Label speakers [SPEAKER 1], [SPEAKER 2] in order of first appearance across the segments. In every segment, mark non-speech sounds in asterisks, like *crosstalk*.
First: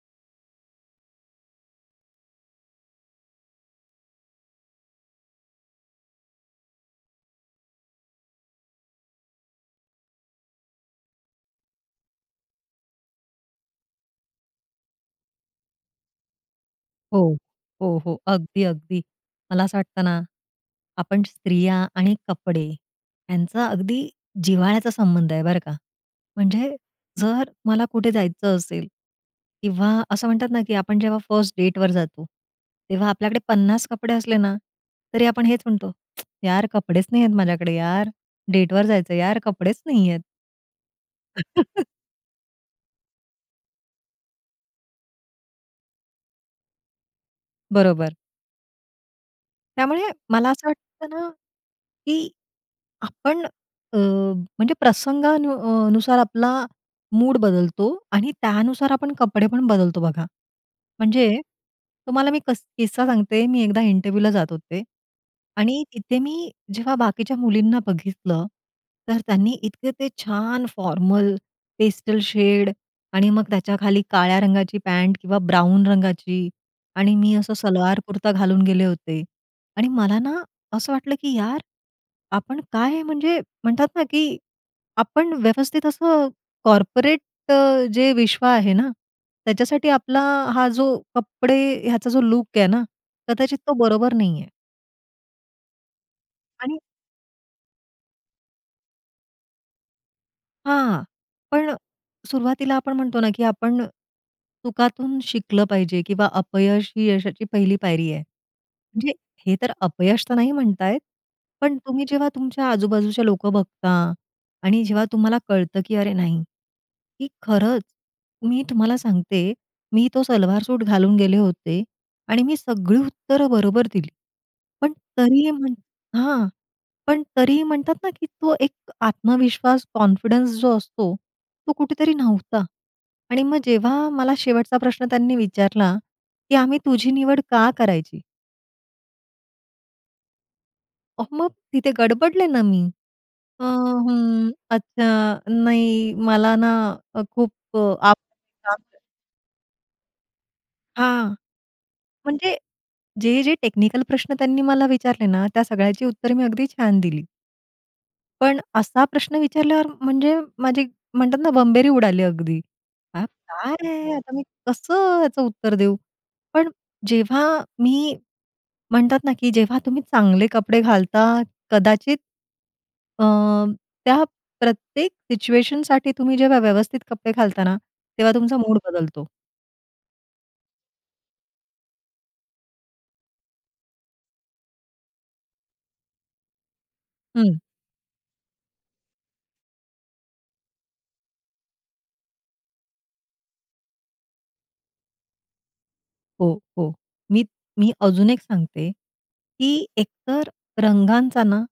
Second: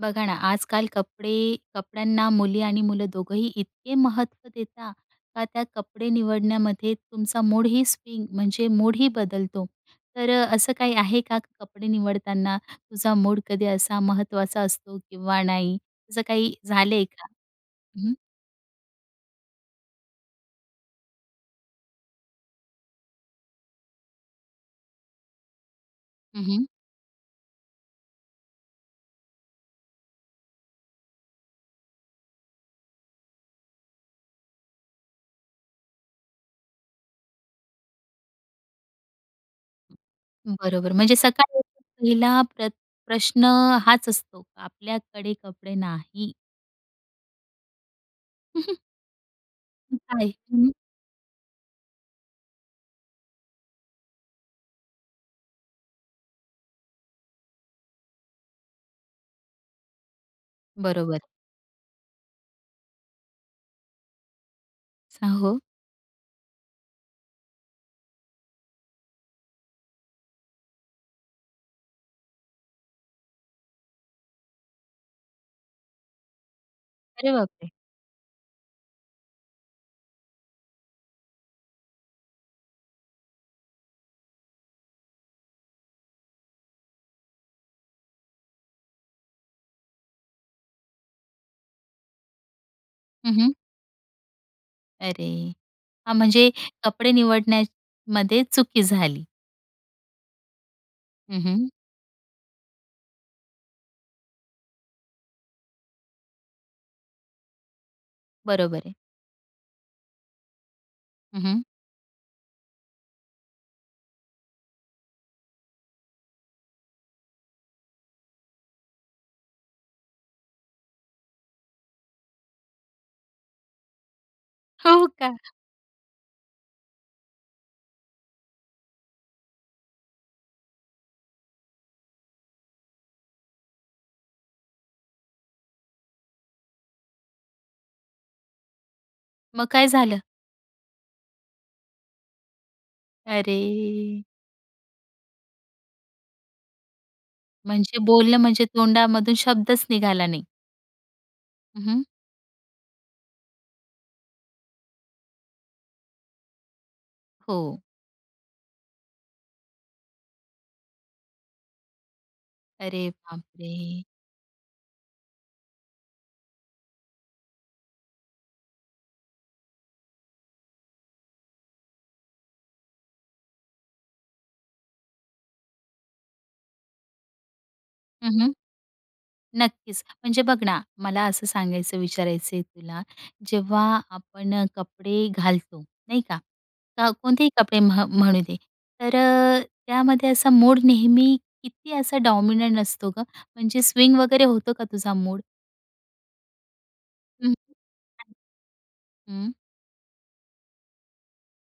[SPEAKER 1] बघा ना, आजकाल कपडे कपड्यांना मुली आणि मुलं दोघंही इतके महत्त्व देता का, त्या कपडे निवडण्यामध्ये तुमचा मूडही स्विंग म्हणजे मूडही बदलतो. तर अ, असं काही आहे का, की कपडे निवडताना तुझा मूड कधी असा महत्त्वाचा असतो किंवा नाही, असं काही झालंय का?
[SPEAKER 2] हो, हो,
[SPEAKER 1] हं, हं.
[SPEAKER 2] हो, अगदी, अगदी. मला असं वाटतं ना, आपण स्त्रिया आणि कपडे यांचा अगदी जिव्हाळ्याचा संबंध आहे, बरं का.
[SPEAKER 1] हं, हं.
[SPEAKER 2] म्हणजे जर मला कुठे जायचं असेल किंवा असं म्हणतात ना की आपण जेव्हा फर्स्ट डेटवर जातो, तेव्हा आपल्याकडे 50 कपडे असले ना तरी, आपण हेच म्हणतो, *tsk* "यार, कपडेच नाहीयेत माझ्याकडे, यार, डेटवर जायचंय, यार, कपडेच नाहीयेत."
[SPEAKER 1] बरोबर म्हणजे सकाळी उठून
[SPEAKER 2] *chuckles*
[SPEAKER 1] पहिला प्र प्रश्न हाच असतो आपल्याकडे कपडे नाही.
[SPEAKER 2] बरोबर.
[SPEAKER 1] *chuckles* *unintelligible*
[SPEAKER 2] त्यामुळे
[SPEAKER 1] काय?
[SPEAKER 2] मला असं
[SPEAKER 1] हं.
[SPEAKER 2] वाटतं ना, की आपण अ, म्हणजे प्रसंगानु नुसार आपला मूड बदलतो आणि त्यानुसार आपण कपडे पण बदलतो, बघा.
[SPEAKER 1] बरोबर.
[SPEAKER 2] म्हणजे तुम्हाला मी कस किस्सा सांगते. मी एकदा इंटरव्यूला जात होते,
[SPEAKER 1] स हो.
[SPEAKER 2] आणि तिथे मी जेव्हा बाकीच्या मुलींना बघितलं, तर त्यांनी इतके ते छान फॉर्मल पेस्टल शेड आणि मग त्याच्याखाली काळ्या रंगाची पँट किंवा ब्राऊन रंगाची आणि
[SPEAKER 1] अरे
[SPEAKER 2] मी असा
[SPEAKER 1] बापरे!
[SPEAKER 2] सलवार-कुर्ता घालून गेले होते आणि मला ना असं वाटलं की, "यार, आपण काय, म्हणजे म्हणतात ना, की आपण व्यवस्थित असं कॉर्पोरेट जे विश्व आहे ना, त्याच्यासाठी आपला हा जो कपडे, ह्याचा जो लुक आहे ना,
[SPEAKER 1] हं, हं.
[SPEAKER 2] कदाचित तो बरोबर नाही आहे."
[SPEAKER 1] अरे! हां, म्हणजे
[SPEAKER 2] आणि
[SPEAKER 1] कपडे निवडण्यामध्ये चुकी झाली.
[SPEAKER 2] हां.
[SPEAKER 1] हं, हं.
[SPEAKER 2] पण अ, सुरुवातीला आपण म्हणतो ना, की आपण चुकातून शिकलं पाहिजे किंवा "अपयश ही यशाची पहिली पायरी आहे."
[SPEAKER 1] बरोबर आहे.
[SPEAKER 2] म्हणजे हे तर अपयश तर नाही म्हणता येत.
[SPEAKER 1] हं, हं.
[SPEAKER 2] पण तुम्ही जेव्हा तुमच्या आजूबाजूचे लोकं बघता आणि जेव्हा तुम्हाला कळतं, की अरे नाही की खरंच मी तुम्हाला सांगते, मी तो सलवार सूट घालून गेले होते आणि मी सगळी उत्तरं बरोबर दिली. पण
[SPEAKER 1] हो का.
[SPEAKER 2] तरीही म्हण हां. पण तरीही म्हणतात ना, की तो एक आत्मविश्वास कॉन्फिडन्स जो असतो, तो कुठेतरी नव्हता. आणि मग जेव्हा मला शेवटचा प्रश्न त्यांनी विचारला, की "आम्ही तुझी निवड का करायची?"
[SPEAKER 1] मग काय झालं?
[SPEAKER 2] अहो मग तिथे गडबडले ना मी, "अ,
[SPEAKER 1] अरे!
[SPEAKER 2] हं, अच्छा, नाही, मला ना अ, खूप,
[SPEAKER 1] म्हणजे
[SPEAKER 2] आप,
[SPEAKER 1] बोलणं म्हणजे
[SPEAKER 2] आप"
[SPEAKER 1] तोंडामधून शब्दच निघाला नाही.
[SPEAKER 2] हां.
[SPEAKER 1] हं, हं.
[SPEAKER 2] म्हणजे जे-जे टेक्निकल प्रश्न त्यांनी मला विचारले ना, त्या सगळ्याची उत्तरं मी अगदी छान दिली.
[SPEAKER 1] हो.
[SPEAKER 2] पण असा प्रश्न विचारल्यावर म्हणजे माझी म्हणतात ना, बंबेरी उडाली अगदी.
[SPEAKER 1] अरे
[SPEAKER 2] अ,
[SPEAKER 1] बाप रे!
[SPEAKER 2] काय, आता मी कसं याचं उत्तर देऊ? पण जेव्हा मी म्हणतात ना, की जेव्हा तुम्ही चांगले कपडे घालता, कदाचित अ, त्या प्रत्येक सिच्युएशनसाठी तुम्ही जेव्हा व्यवस्थित कपडे घालता ना,
[SPEAKER 1] हं,
[SPEAKER 2] तेव्हा
[SPEAKER 1] हं.
[SPEAKER 2] तुमचा मूड बदलतो.
[SPEAKER 1] नक्कीच. म्हणजे बघ ना, मला असं सांगायचं, विचारायचं आहे तुला, जेव्हा आपण अ, कपडे घालतो नाही का, का कोणतेही
[SPEAKER 2] हं.
[SPEAKER 1] कपडे, म्ह म्हणू दे. तर अ, त्यामध्ये असा मोड नेहमी किती असा डॉमिनंट असतो गं? म्हणजे स्विंग वगैरे होतो का तुझा मूड?
[SPEAKER 2] हो, हो. मी,
[SPEAKER 1] हं.
[SPEAKER 2] मी अजून
[SPEAKER 1] *unintelligible*
[SPEAKER 2] एक सांगते
[SPEAKER 1] हं.
[SPEAKER 2] की एकतर रंगांचा ना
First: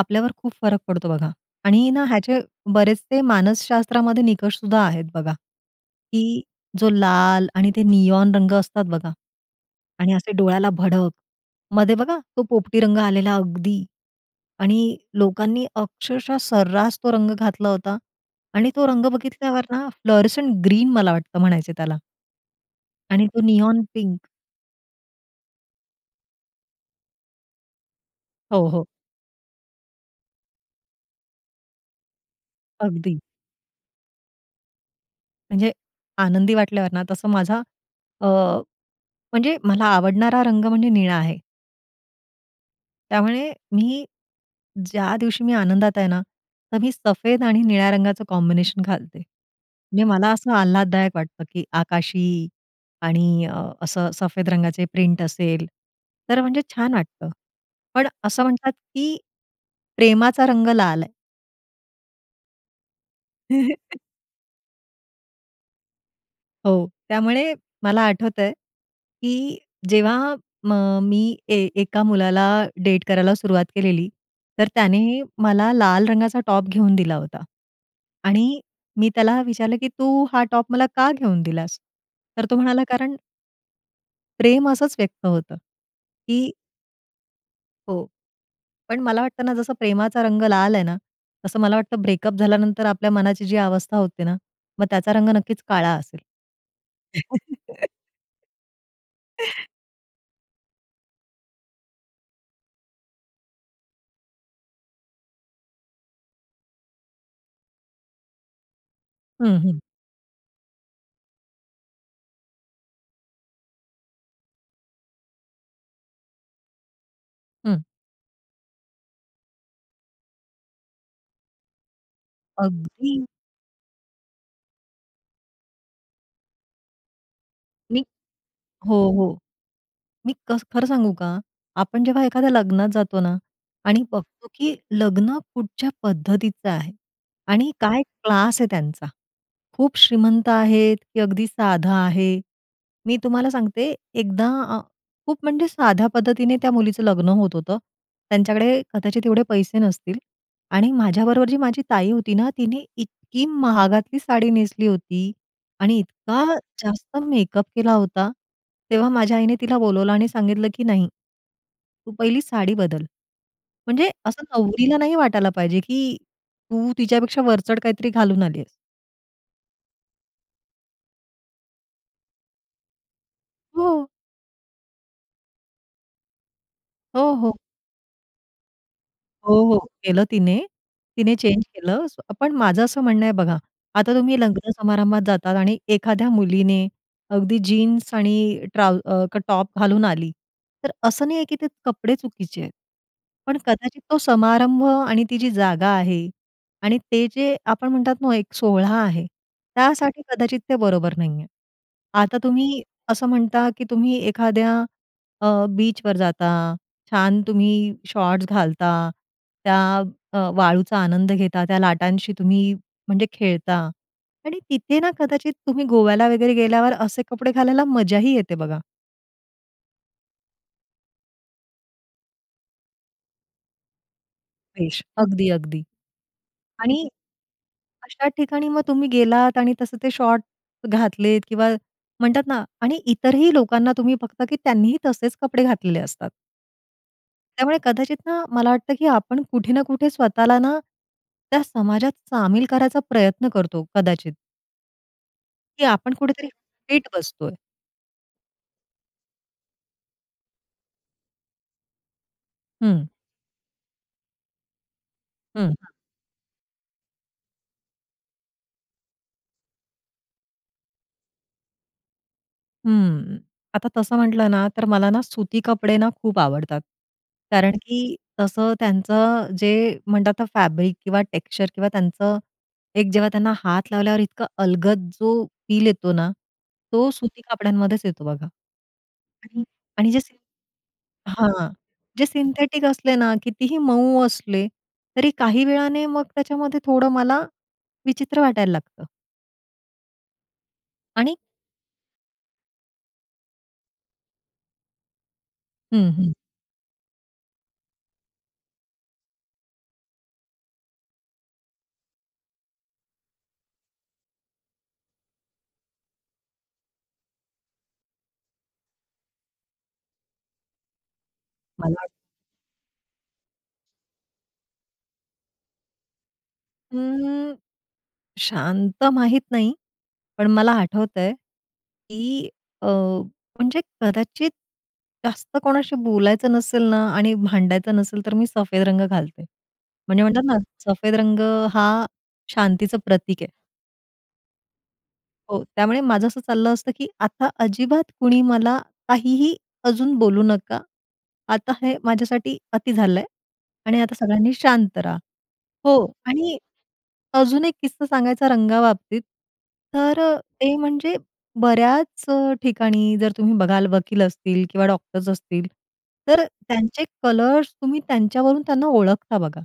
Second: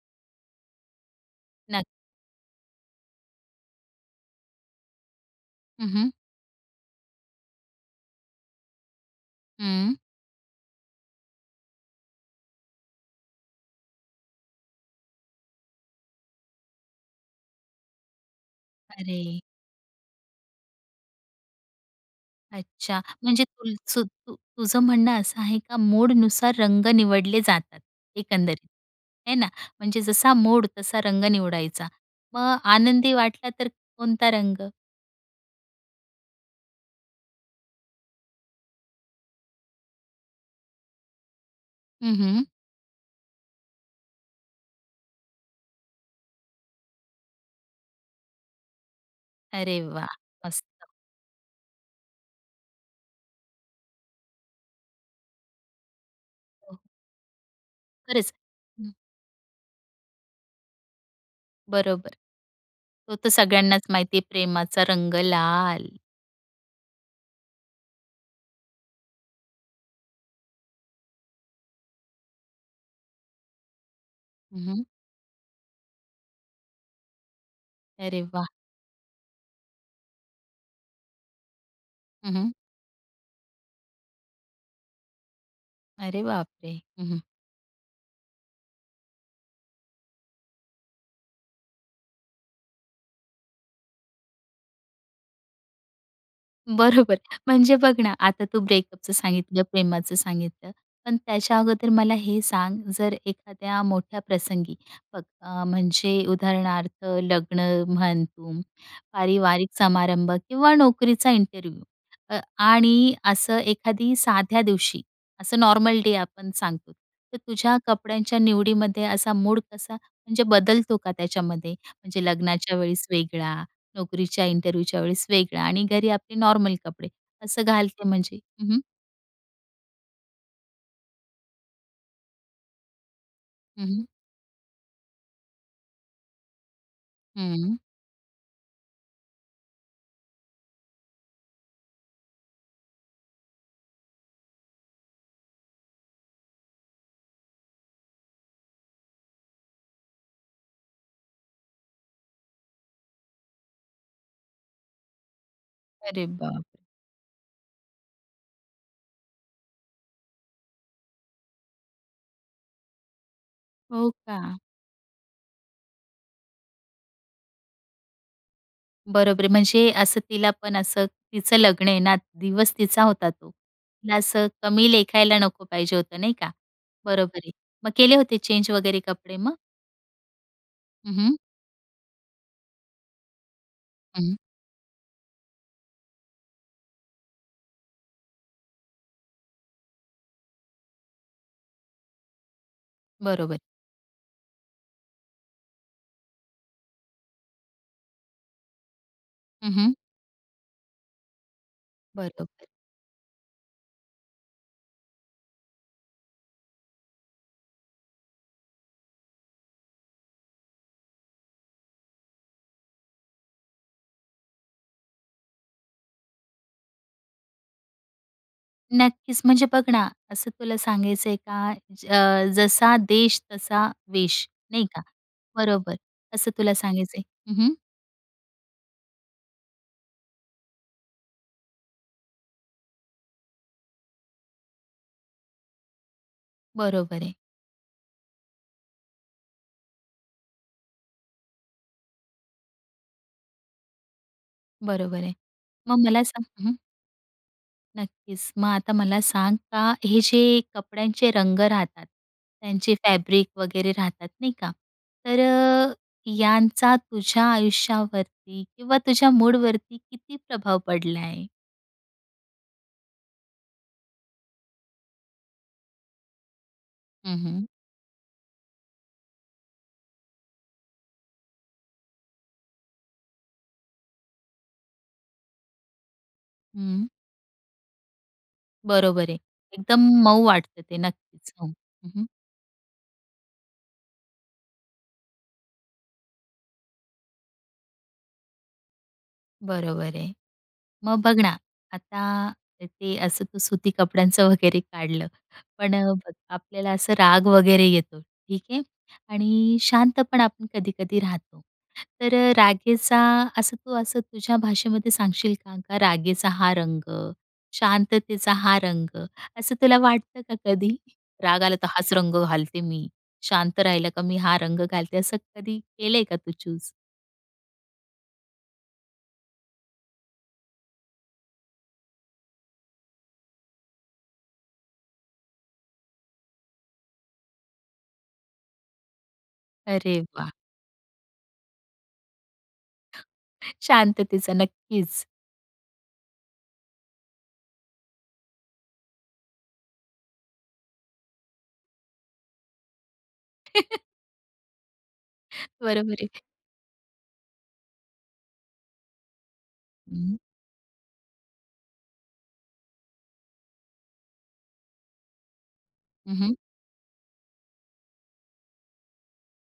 [SPEAKER 2] आपल्यावर खूप फरक पडतो बघा.
[SPEAKER 1] नक्की.
[SPEAKER 2] आणि ना, ह्याचे बरेचसे मानसशास्त्रामध्ये निकष सुद्धा आहेत बघा,
[SPEAKER 1] हं, हं.
[SPEAKER 2] की जो लाल आणि ते नियोन रंग असतात बघा.
[SPEAKER 1] हं.
[SPEAKER 2] आणि असे डोळ्याला भडक. मध्ये बघा तो पोपटी रंग आलेला अगदी. आणि लोकांनी अक्षरशः सर्रास तो रंग घातला होता. आणि तो रंग
[SPEAKER 1] अरे!
[SPEAKER 2] बघितल्यावर ना, फ्लोरसेंट ग्रीन मला वाटतं म्हणायचे त्याला.
[SPEAKER 1] अच्छा!
[SPEAKER 2] आणि तो
[SPEAKER 1] म्हणजे
[SPEAKER 2] नियोन पिंक.
[SPEAKER 1] तुलसूतू तुझं म्हणणं असं आहे का मूडनुसार रंग निवडले जातात एकंदरीत,
[SPEAKER 2] हो, हो.
[SPEAKER 1] है ना. म्हणजे जसा मूड तसा रंग निवडायचा. मग आनंदी
[SPEAKER 2] अगदी.
[SPEAKER 1] वाटला तर कोणता रंग?
[SPEAKER 2] म्हणजे आनंदी वाटल्यावर ना, तसं माझा अ, म्हणजे मला आवडणारा रंग म्हणजे निळा आहे.
[SPEAKER 1] हं, हं.
[SPEAKER 2] त्यामुळे मी ज्या दिवशी मी आनंदात आहे ना तर मी सफेद आणि निळ्या रंगाचं कॉम्बिनेशन घालते.
[SPEAKER 1] अरे
[SPEAKER 2] म्हणजे
[SPEAKER 1] वाह!
[SPEAKER 2] मला असं
[SPEAKER 1] मस्त.
[SPEAKER 2] आल्हाददायक वाटतं, की आकाशी आणि असं सफेद रंगाचे प्रिंट असेल तर म्हणजे
[SPEAKER 1] हं.
[SPEAKER 2] छान वाटतं. पण
[SPEAKER 1] खरंच,
[SPEAKER 2] असं म्हणतात,
[SPEAKER 1] हं.
[SPEAKER 2] की प्रेमाचा रंग लाल आहे.
[SPEAKER 1] बरोबर. तो तर सगळ्यांनाच
[SPEAKER 2] *chuckles*
[SPEAKER 1] माहिती आहे, प्रेमाचा रंग लाल.
[SPEAKER 2] हो, त्यामुळे मला आठवतंय की जेव्हा म मी ए एका मुलाला डेट करायला सुरुवात केलेली,
[SPEAKER 1] हं,
[SPEAKER 2] तर
[SPEAKER 1] हं.
[SPEAKER 2] त्याने मला लाल रंगाचा टॉप घेऊन दिला होता
[SPEAKER 1] अरे वाह!
[SPEAKER 2] आणि मी त्याला विचारलं की "तू हा टॉप मला का घेऊन दिलास?"
[SPEAKER 1] हं,
[SPEAKER 2] तर
[SPEAKER 1] हं.
[SPEAKER 2] तो म्हणाला "कारण" प्रेम असच व्यक्त होतं
[SPEAKER 1] अरे
[SPEAKER 2] की
[SPEAKER 1] बाप रे! हं, हं.
[SPEAKER 2] हो. पण मला वाटत ना जसं प्रेमाचा रंग लाल आहे ना तसं मला वाटतं ब्रेकअप झाल्यानंतर आपल्या मनाची जी अवस्था होते ना मग त्याचा रंग नक्कीच काळा असेल.
[SPEAKER 1] बरोबर. म्हणजे बघ ना, आता तू ब्रेकअपचं सांगितलं,
[SPEAKER 2] *inhales*
[SPEAKER 1] प्रेमाचं सांगितलं. पण त्याच्या अगोदर मला हे सांग, जर एखाद्या मोठ्या प्रसंगी, अ, अ, म्हणजे उदाहरणार्थ लग्न म्हण तुम,
[SPEAKER 2] हं,
[SPEAKER 1] पारिवारिक
[SPEAKER 2] हं.
[SPEAKER 1] समारंभ, किंवा नोकरीचा इंटरव्ह्यू आणि असं एखाद्या साध्या दिवशी, असं नॉर्मल डे आपण सांगतो, तर
[SPEAKER 2] हं.
[SPEAKER 1] तुझ्या कपड्यांच्या निवडीमध्ये असा मूड कसा म्हणजे बदलतो का त्याच्यामध्ये? म्हणजे लग्नाच्या वेळेस
[SPEAKER 2] अगदी.
[SPEAKER 1] वेगळा, नोकरीच्या इंटरव्ह्यूच्या वेळेस वेगळा, आणि घरी आपले नॉर्मल कपडे, असं
[SPEAKER 2] मी
[SPEAKER 1] घालते म्हणजे? हं, हं.
[SPEAKER 2] हो, हो. मी कस खरं सांगू का? आपण जेव्हा एखाद्या लग्नात जातो ना
[SPEAKER 1] हं,
[SPEAKER 2] आणि
[SPEAKER 1] हं.
[SPEAKER 2] बघतो की लग्न कुठच्या पद्धतीचं आहे आणि
[SPEAKER 1] हं.
[SPEAKER 2] काय क्लास आहे त्यांचा. खूप श्रीमंत आहेत, की अगदी साधा आहे. मी तुम्हाला सांगते, एकदा आ खूप म्हणजे साध्या पद्धतीने त्या मुलीचं लग्न होत होतं. त्यांच्याकडे कदाचित एवढे पैसे नसतील. आणि माझ्याबरोबर जी माझी ताई होती ना, तिने इतकी महागातली साडी नेसली होती आणि
[SPEAKER 1] अरे
[SPEAKER 2] इतका
[SPEAKER 1] बाप!
[SPEAKER 2] जास्त मेकअप केला होता. तेव्हा माझ्या आईने तिला बोलावलं आणि सांगितलं की "नाही. तू पहिली साडी बदल. म्हणजे
[SPEAKER 1] हो
[SPEAKER 2] असं
[SPEAKER 1] का?
[SPEAKER 2] नवरीला नाही वाटायला पाहिजे की तू तिच्यापेक्षा वरचढ काहीतरी घालून आलीयेस."
[SPEAKER 1] बरोबर आहे. म्हणजे असं तिला पण असं तिचं लग्न आहे ना दिवस तिचा होता तो.
[SPEAKER 2] हो.
[SPEAKER 1] तिला असं कमी लेखायला नको पाहिजे होतं नाही का
[SPEAKER 2] हो,
[SPEAKER 1] बरोबर आहे.
[SPEAKER 2] हो.
[SPEAKER 1] मग केले होते चेंज वगैरे कपडे
[SPEAKER 2] हो,
[SPEAKER 1] मग?
[SPEAKER 2] हो, केलं तिने.
[SPEAKER 1] हं,
[SPEAKER 2] तिने
[SPEAKER 1] हं.
[SPEAKER 2] चेंज केलं. पण माझं असं म्हणणं आहे बघा, आता
[SPEAKER 1] हं.
[SPEAKER 2] तुम्ही लग्न समारंभात जातात आणि एखाद्या मुलीने अगदी जीन्स आणि ट्राउ अ, टॉप घालून आली, तर असं नाहीये की ते कपडे चुकीचे आहेत. पण
[SPEAKER 1] बरोबर.
[SPEAKER 2] कदाचित तो समारंभ, आणि ती जी जागा आहे आणि ते जे आपण म्हणतात ना एक सोहळा आहे,
[SPEAKER 1] हं, हं.
[SPEAKER 2] त्यासाठी कदाचित ते बरोबर नाहीये. आता
[SPEAKER 1] बरोबर.
[SPEAKER 2] तुम्ही असं म्हणता, की तुम्ही एखाद्या अ, बीचवर जाता, छान, तुम्ही शॉर्ट्स घालता, त्या अ, वाळूचा आनंद घेता, त्या लाटांशी तुम्ही म्हणजे खेळता आणि तिथे ना, कदाचित तुम्ही गोव्याला वगैरे गेल्यावर असे कपडे घालायला मजाही येते बघा.
[SPEAKER 1] नक्कीच, म्हणजे बघ ना असं तुला सांगायचंय का अ, ज जसा देश तसा वेश नाही का
[SPEAKER 2] वेश अगदी, अगदी.
[SPEAKER 1] बरोबर, असं तुला
[SPEAKER 2] आणि
[SPEAKER 1] सांगायचंय. हं, हं.
[SPEAKER 2] अशा ठिकाणी मग तुम्ही गेलात आणि तसं ते शॉर्ट घातलेत किंवा म्हणतात ना आणि इतरही लोकांना तुम्ही फक्त की त्यांनीही तसेच कपडे घातलेले असतात.
[SPEAKER 1] बरोबर आहे.
[SPEAKER 2] त्यामुळे कदाचित ना मला वाटतं, की आपण कुठे ना कुठे स्वतःला ना त्या समाजात सामील करायचा प्रयत्न करतो कदाचित.
[SPEAKER 1] बरोबर आहे.
[SPEAKER 2] की
[SPEAKER 1] मग
[SPEAKER 2] आपण
[SPEAKER 1] मला सांग
[SPEAKER 2] कुठेतरी
[SPEAKER 1] हं.
[SPEAKER 2] फिट बसतोय.
[SPEAKER 1] नक्कीच. मग आता मला सांग का, हे जे कपड्यांचे रंग राहतात त्यांची
[SPEAKER 2] हं.
[SPEAKER 1] फॅब्रिक वगैरे राहतात नाही का. तर
[SPEAKER 2] हं.
[SPEAKER 1] अ, यांचा तुझ्या आयुष्यावरती किंवा तुझ्या मूडवरती किती प्रभाव पडलाय?
[SPEAKER 2] हं, आता तसं म्हटलं ना तर मला ना सुती कपडे ना खूप आवडतात.
[SPEAKER 1] हं, हं.
[SPEAKER 2] कारण की तसं त्यांचं जे म्हणतात आता फॅब्रिक किंवा टेक्सचर किंवा त्यांचं एक जेव्हा त्यांना हात लावल्यावर इतका अलगद जो फिल येतो ना,
[SPEAKER 1] हं.
[SPEAKER 2] तो सुती कपड्यांमध्येच येतो बघा
[SPEAKER 1] बरोबर आहे.
[SPEAKER 2] आणि
[SPEAKER 1] एकदम
[SPEAKER 2] आणि जे
[SPEAKER 1] मऊ वाटत ते. नक्कीच हो,
[SPEAKER 2] हां
[SPEAKER 1] हं,
[SPEAKER 2] जे
[SPEAKER 1] हं.
[SPEAKER 2] सिं सिंथेटिक असले ना कितीही मऊ असले तरी काही वेळाने मग त्याच्यामध्ये थोडं मला विचित्र वाटायला लागतं.
[SPEAKER 1] बरोबर आहे. मग बघ
[SPEAKER 2] आणि
[SPEAKER 1] ना, आता ते असं तू सुती कपड्यांचं वगैरे काढलं, पण
[SPEAKER 2] हं, हं.
[SPEAKER 1] बघ, आपल्याला असं राग वगैरे येतो ठीक आहे आणि शांतपण आपण कधी-कधी राहतो. तर रागेचा असं तू असं तुझ्या भाषेमध्ये सांगशील का, का रागेचा हा रंग, शांततेचा हा रंग? असं तुला वाटतं का कधी राग आला तर
[SPEAKER 2] मला
[SPEAKER 1] हाच रंग घालते मी. शांत राहिला का मी हा रंग घालते. असं कधी केलंय का तू चूज?
[SPEAKER 2] हं, शांत माहित नाही पण मला आठवतंय, की अ, म्हणजे कदाचित जास्त कोणाशी बोलायचं नसेल ना आणि भांडायचं नसेल तर मी सफेद रंग घालते.
[SPEAKER 1] अरे
[SPEAKER 2] म्हणजे म्हणतात
[SPEAKER 1] वाह!
[SPEAKER 2] ना, सफेद रंग हा शांतीचं प्रतीक आहे.
[SPEAKER 1] शांततेचा, नक्कीच.
[SPEAKER 2] हो, त्यामुळे माझं असं चाललं असतं की आता अजिबात कुणी मला काहीही अजून बोलू नका. आता हे माझ्यासाठी अति झालंय आणि
[SPEAKER 1] *chuckles*
[SPEAKER 2] आता सगळ्यांनी शांत राहा. हो
[SPEAKER 1] बरोबर आहे.
[SPEAKER 2] आणि अजून एक किस्सा सांगायचा रंगाबाबतीत, तर
[SPEAKER 1] हं.
[SPEAKER 2] ते म्हणजे बऱ्याच ठिकाणी जर तुम्ही बघाल वकील असतील किंवा डॉक्टर्स असतील
[SPEAKER 1] हं,
[SPEAKER 2] तर
[SPEAKER 1] हं.
[SPEAKER 2] त्यांचे कलर्स तुम्ही त्यांच्यावरून त्यांना ओळखता बघा.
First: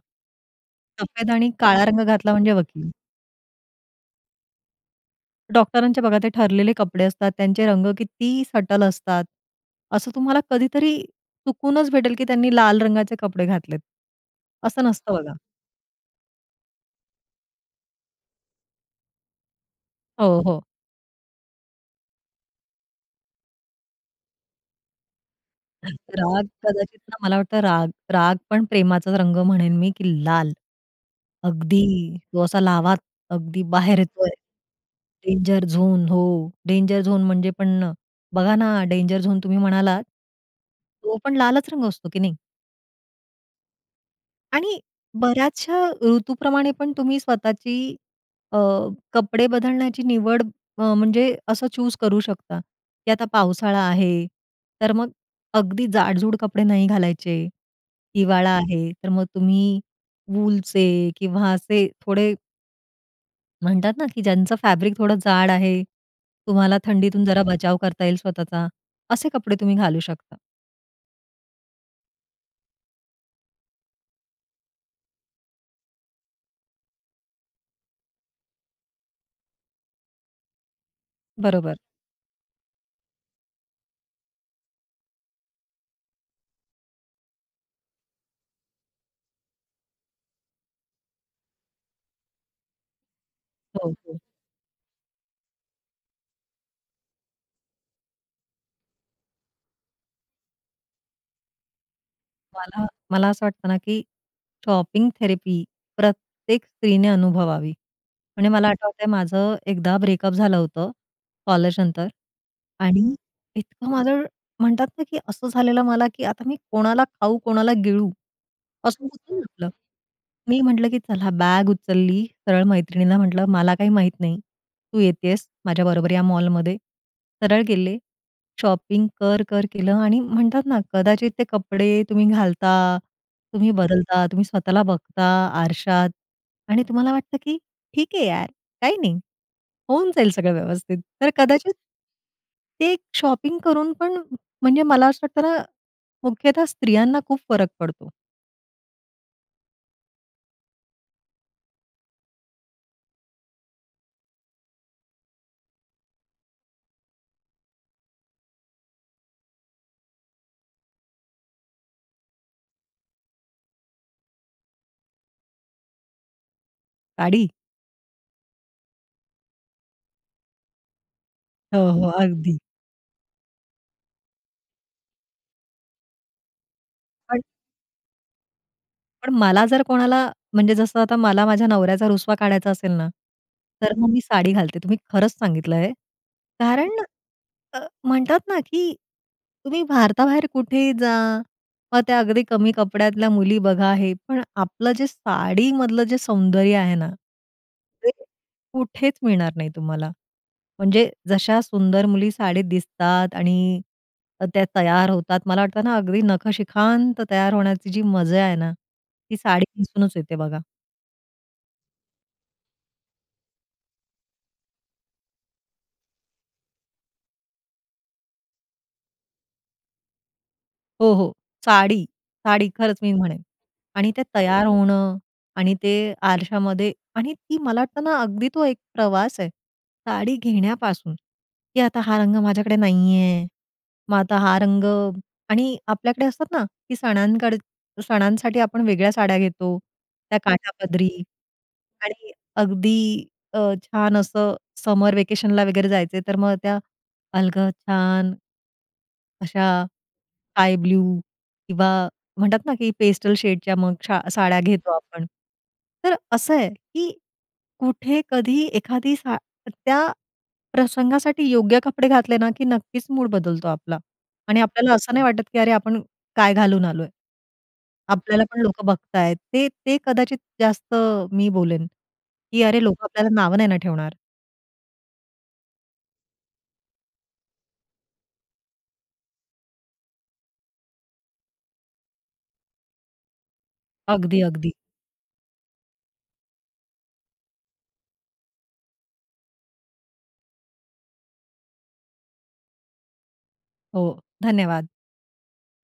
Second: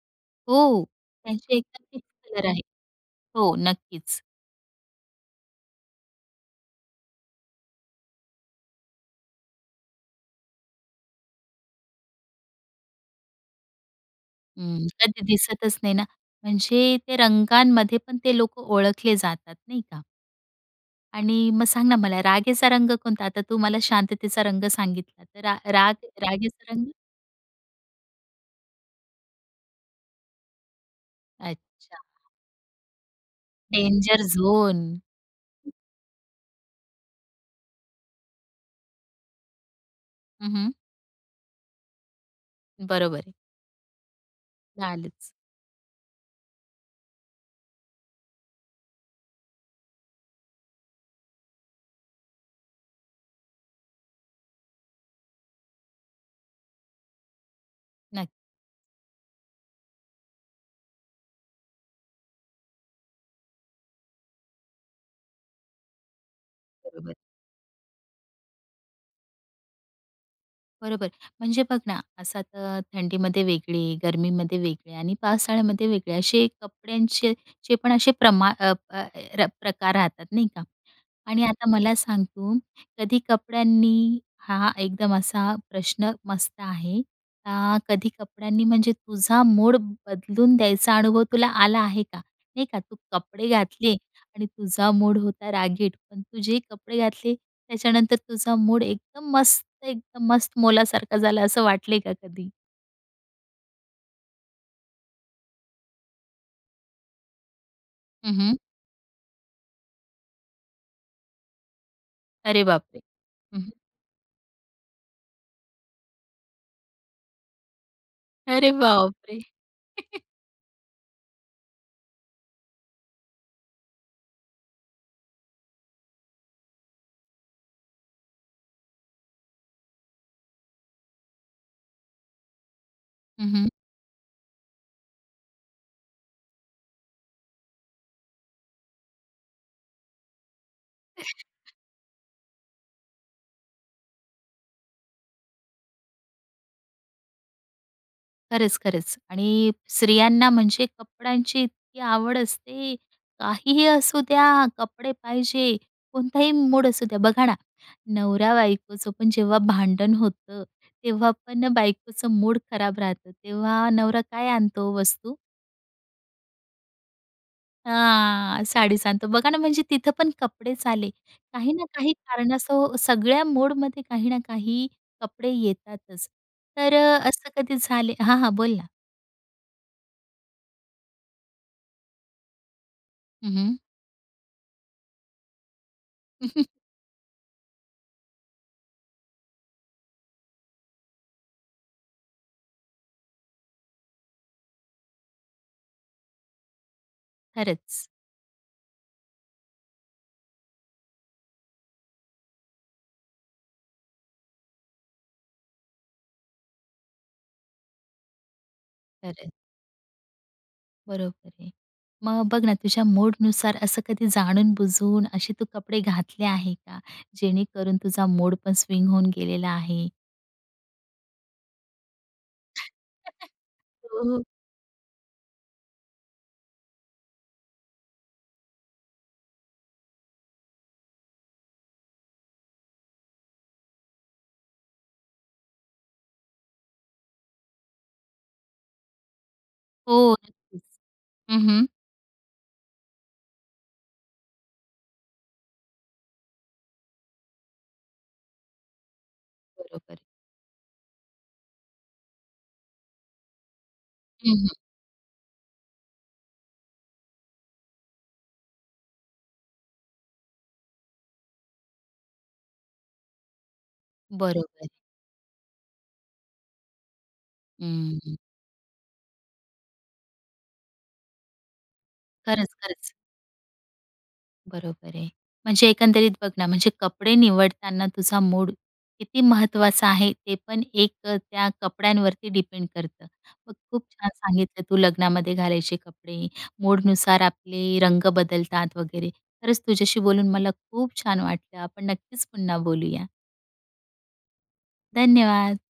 [SPEAKER 1] हो,
[SPEAKER 2] सफेद आणि
[SPEAKER 1] त्याचे एक
[SPEAKER 2] काळा
[SPEAKER 1] नक्की
[SPEAKER 2] रंग घातला
[SPEAKER 1] कलर
[SPEAKER 2] म्हणजे
[SPEAKER 1] आहे
[SPEAKER 2] वकील.
[SPEAKER 1] हो. नक्कीच.
[SPEAKER 2] डॉक्टरांच्या बघा ते ठरलेले कपडे असतात, त्यांचे रंग किती सटल असतात. असं तुम्हाला कधीतरी चुकूनच भेटेल की त्यांनी लाल रंगाचे कपडे घातलेत. असं
[SPEAKER 1] हं,
[SPEAKER 2] नसतं
[SPEAKER 1] कधी
[SPEAKER 2] बघा.
[SPEAKER 1] दिसतच नाही ना, म्हणजे ते रंगांमध्ये पण ते लोकं ओळखले जातात. नाही का?
[SPEAKER 2] हो, हो.
[SPEAKER 1] आणि मग सांग ना, मला रागाचा रंग कोणता? आता तू मला शांततेचा रंग सांगितला, तर राग
[SPEAKER 2] राग,
[SPEAKER 1] रागेचा रंग?
[SPEAKER 2] कदाचित ना, मला वाटतं राग, राग पण प्रेमाचा रंग म्हणेन मी की लाल.
[SPEAKER 1] अच्छा.
[SPEAKER 2] अगदी तो असा लाव्हा, अगदी बाहेर
[SPEAKER 1] डेंजर
[SPEAKER 2] येतोय
[SPEAKER 1] झोन.
[SPEAKER 2] डेंजर झोन हो, डेंजर झोन म्हणजे पण बघा ना, डेंजर झोन तुम्ही म्हणालात.
[SPEAKER 1] हं, हं.
[SPEAKER 2] तो पण लालच रंग असतो की नाही.
[SPEAKER 1] बरोबर.
[SPEAKER 2] आणि
[SPEAKER 1] लालच.
[SPEAKER 2] बऱ्याचशा ऋतूप्रमाणे पण तुम्ही स्वतःची अ, कपडे बदलण्याची निवड अ, म्हणजे असं चूज करू शकता, की "आता पावसाळा आहे, तर मग अगदी जाडजूड कपडे नाही घालायचे.
[SPEAKER 1] नक्की.
[SPEAKER 2] हिवाळा आहे, तर मग तुम्ही वूलचे किंवा असे थोडे" म्हणतात ना, की ज्यांचं फॅब्रिक थोडं जाड आहे, तुम्हाला
[SPEAKER 1] बरोबर.
[SPEAKER 2] थंडीतून जरा बचाव करता येईल स्वतःचा, असे कपडे तुम्ही घालू शकता.
[SPEAKER 1] बरोबर. म्हणजे बघ ना, असा तर थंडीमध्ये वेगळे, गर्मीमध्ये वेगळे आणि पावसाळ्यामध्ये वेगळे, असे कपड्यांचे जे पण असे प्रमाण अ, अ, अ, र प्रकार राहतात, नाही का? आणि आता
[SPEAKER 2] बरोबर.
[SPEAKER 1] मला सांग तू, कधी कपड्यांनी हा एकदम असा प्रश्न मस्त आहे. आ, कधी कपड्यांनी म्हणजे तुझा मूड बदलून द्यायचा अनुभव तुला आला आहे का? नाही का, तू कपडे
[SPEAKER 2] हो.
[SPEAKER 1] घातले
[SPEAKER 2] हो.
[SPEAKER 1] आणि तुझा मूड होता रागीट, पण तू जे कपडे घातले त्याच्यानंतर तुझा मूड एकदम मस्त एकदम मस्त मोलासारखा झाला असं वाटले का कधी?
[SPEAKER 2] मला मला असं वाटतं ना, की शॉपिंग थेरपी प्रत्येक स्त्रीने अनुभवावी.
[SPEAKER 1] हं,
[SPEAKER 2] म्हणजे
[SPEAKER 1] हं.
[SPEAKER 2] मला आठवतंय माझं एकदा ब्रेकअप झालं होतं कॉलेज नंतर
[SPEAKER 1] अरे बाप रे!
[SPEAKER 2] आणि
[SPEAKER 1] हं, हं.
[SPEAKER 2] इतकं माझं म्हणतात ना, की असं झालेलं मला, की आता मी कोणाला खाऊ कोणाला गिळू.
[SPEAKER 1] अरे
[SPEAKER 2] असं
[SPEAKER 1] बाप
[SPEAKER 2] होतं
[SPEAKER 1] रे!
[SPEAKER 2] ना आपलं.
[SPEAKER 1] *chuckles*
[SPEAKER 2] मी म्हटलं, की चला बॅग उचलली सरळ मैत्रिणीला म्हटलं, "मला काही माहीत नाही, तू येते आहेस माझ्याबरोबर या मॉलमध्ये." सरळ गेले. शॉपिंग कर-कर केलं आणि म्हणतात ना, कदाचित ते कपडे तुम्ही घालता,
[SPEAKER 1] हं, हं.
[SPEAKER 2] तुम्ही बदलता, तुम्ही स्वतःला बघता आरशात आणि तुम्हाला वाटतं की "ठीक आहे यार, काही नाही, होऊन जाईल सगळं व्यवस्थित." तर
[SPEAKER 1] *chuckles*
[SPEAKER 2] कदाचित ते एक शॉपिंग करून पण, म्हणजे मला असं वाटतं ना, मुख्यतः स्त्रियांना खूप फरक पडतो.
[SPEAKER 1] खरंच, खरंच. आणि स्त्रियांना म्हणजे कपड्यांची इतकी आवड असते. काहीही असू द्या, कपडे पाहिजे. कोणताही मूड असू द्या बघा ना नवरा-बायकोचं पण जेव्हा भांडण होतं तेव्हा पण बायकोचं मूड खराब राहतं तेव्हा नवरा काय आणतो हो वस्तू?
[SPEAKER 2] साडी!
[SPEAKER 1] हां. साडीच आणतो, बघा ना म्हणजे तिथं पण कपडेच आले. काही ना
[SPEAKER 2] हो, हो,
[SPEAKER 1] काही कारण
[SPEAKER 2] अगदी.
[SPEAKER 1] असो सगळ्या मोडमध्ये काही ना काही कपडे येतातच. तर अ,
[SPEAKER 2] आणि
[SPEAKER 1] असं कधी झाले हां, हां. बोल ना.
[SPEAKER 2] पण मला जर कोणाला, म्हणजे जसं आता मला माझ्या नवऱ्याचा रुसवा काढायचा असेल ना,
[SPEAKER 1] हं, हं.
[SPEAKER 2] तर मग मी साडी घालते तुम्ही खरंच सांगितलंय.
[SPEAKER 1] *chuckles*
[SPEAKER 2] कारण अ, म्हणतात ना, की तुम्ही भारताबाहेर कुठेही जा. मग त्या अगदी कमी कपड्यातल्या मुली बघा हे, पण आपलं जे साडीमधलं जे सौंदर्य आहे ना,
[SPEAKER 1] खरंच.
[SPEAKER 2] ते कुठेच मिळणार नाही तुम्हाला. म्हणजे जशा सुंदर मुली साडीत दिसतात आणि त त्या तयार होतात. मला वाटतं ना अगदी नखशिखांत तयार होण्याची जी मजा आहे ना,
[SPEAKER 1] खरं
[SPEAKER 2] ती
[SPEAKER 1] आहे.
[SPEAKER 2] साडी नेसूनच येते बघा.
[SPEAKER 1] बरोबर आहे. मग बघ ना, तुझ्या मूडनुसार असं कधी जाणून-बुजून असे तू कपडे घातले आहे का जेणेकरून तुझा मूड पण स्विंग होऊन गेलेला आहे?
[SPEAKER 2] हो, हो. साडी, साडी खरंच मी म्हणेन
[SPEAKER 1] *chuckles*
[SPEAKER 2] आणि ते
[SPEAKER 1] हो, हो.
[SPEAKER 2] तयार होणं आणि ते आरशामध्ये आणि ती मला तर ना अगदी तो एक प्रवास आहे. साडी घेण्यापासून, की आता हा रंग माझ्याकडे नाही आहे. मग आता हा रंग आणि आपल्याकडे असतात ना की सणांकड सणांसाठी आपण वेगळ्या साड्या घेतो,
[SPEAKER 1] हो,
[SPEAKER 2] त्या
[SPEAKER 1] नक्कीच.
[SPEAKER 2] काठापदरी
[SPEAKER 1] हं, हं.
[SPEAKER 2] आणि अगदी अ, छान असं समर व्हॅकेशनला वगैरे जायचं, तर मग त्या अलगद छान अशा
[SPEAKER 1] बरोबर आहे.
[SPEAKER 2] स्काय ब्लू किंवा म्हणतात ना, की पेस्टल शेडच्या मग छा
[SPEAKER 1] हं,
[SPEAKER 2] साड्या
[SPEAKER 1] हं.
[SPEAKER 2] घेतो आपण. तर असं आहे, की कुठे कधी एखादी सा त्या प्रसंगासाठी योग्य कपडे घातले ना, की नक्कीच मूड बदलतो आपला आणि
[SPEAKER 1] बरोबर.
[SPEAKER 2] आपल्याला असं नाही वाटत, की अरे आपण काय घालून आलोय.
[SPEAKER 1] हं, हं.
[SPEAKER 2] आपल्याला पण लोकं बघतायेत. ते ते कदाचित जास्त मी बोलेन, की
[SPEAKER 1] खरंच,
[SPEAKER 2] अरे, लोकं
[SPEAKER 1] खरंच.
[SPEAKER 2] आपल्याला नावं नाही ना ठेवणार.
[SPEAKER 1] बरोबर आहे. म्हणजे एकंदरीत बघ ना म्हणजे कपडे निवडताना तुझा मूड किती महत्त्वाचा आहे, ते पण एक अ, त्या कपड्यांवरती डिपेंड करतं. मग खूप छान
[SPEAKER 2] अगदी, अगदी.
[SPEAKER 1] सांगितलं तू लग्नामध्ये घालायचे कपडे, मूडनुसार आपले रंग बदलतात वगैरे. खरंच तुझ्याशी बोलून मला खूप छान वाटलं. आपण नक्कीच पुन्हा बोलूया.
[SPEAKER 2] हो, धन्यवाद.
[SPEAKER 1] धन्यवाद.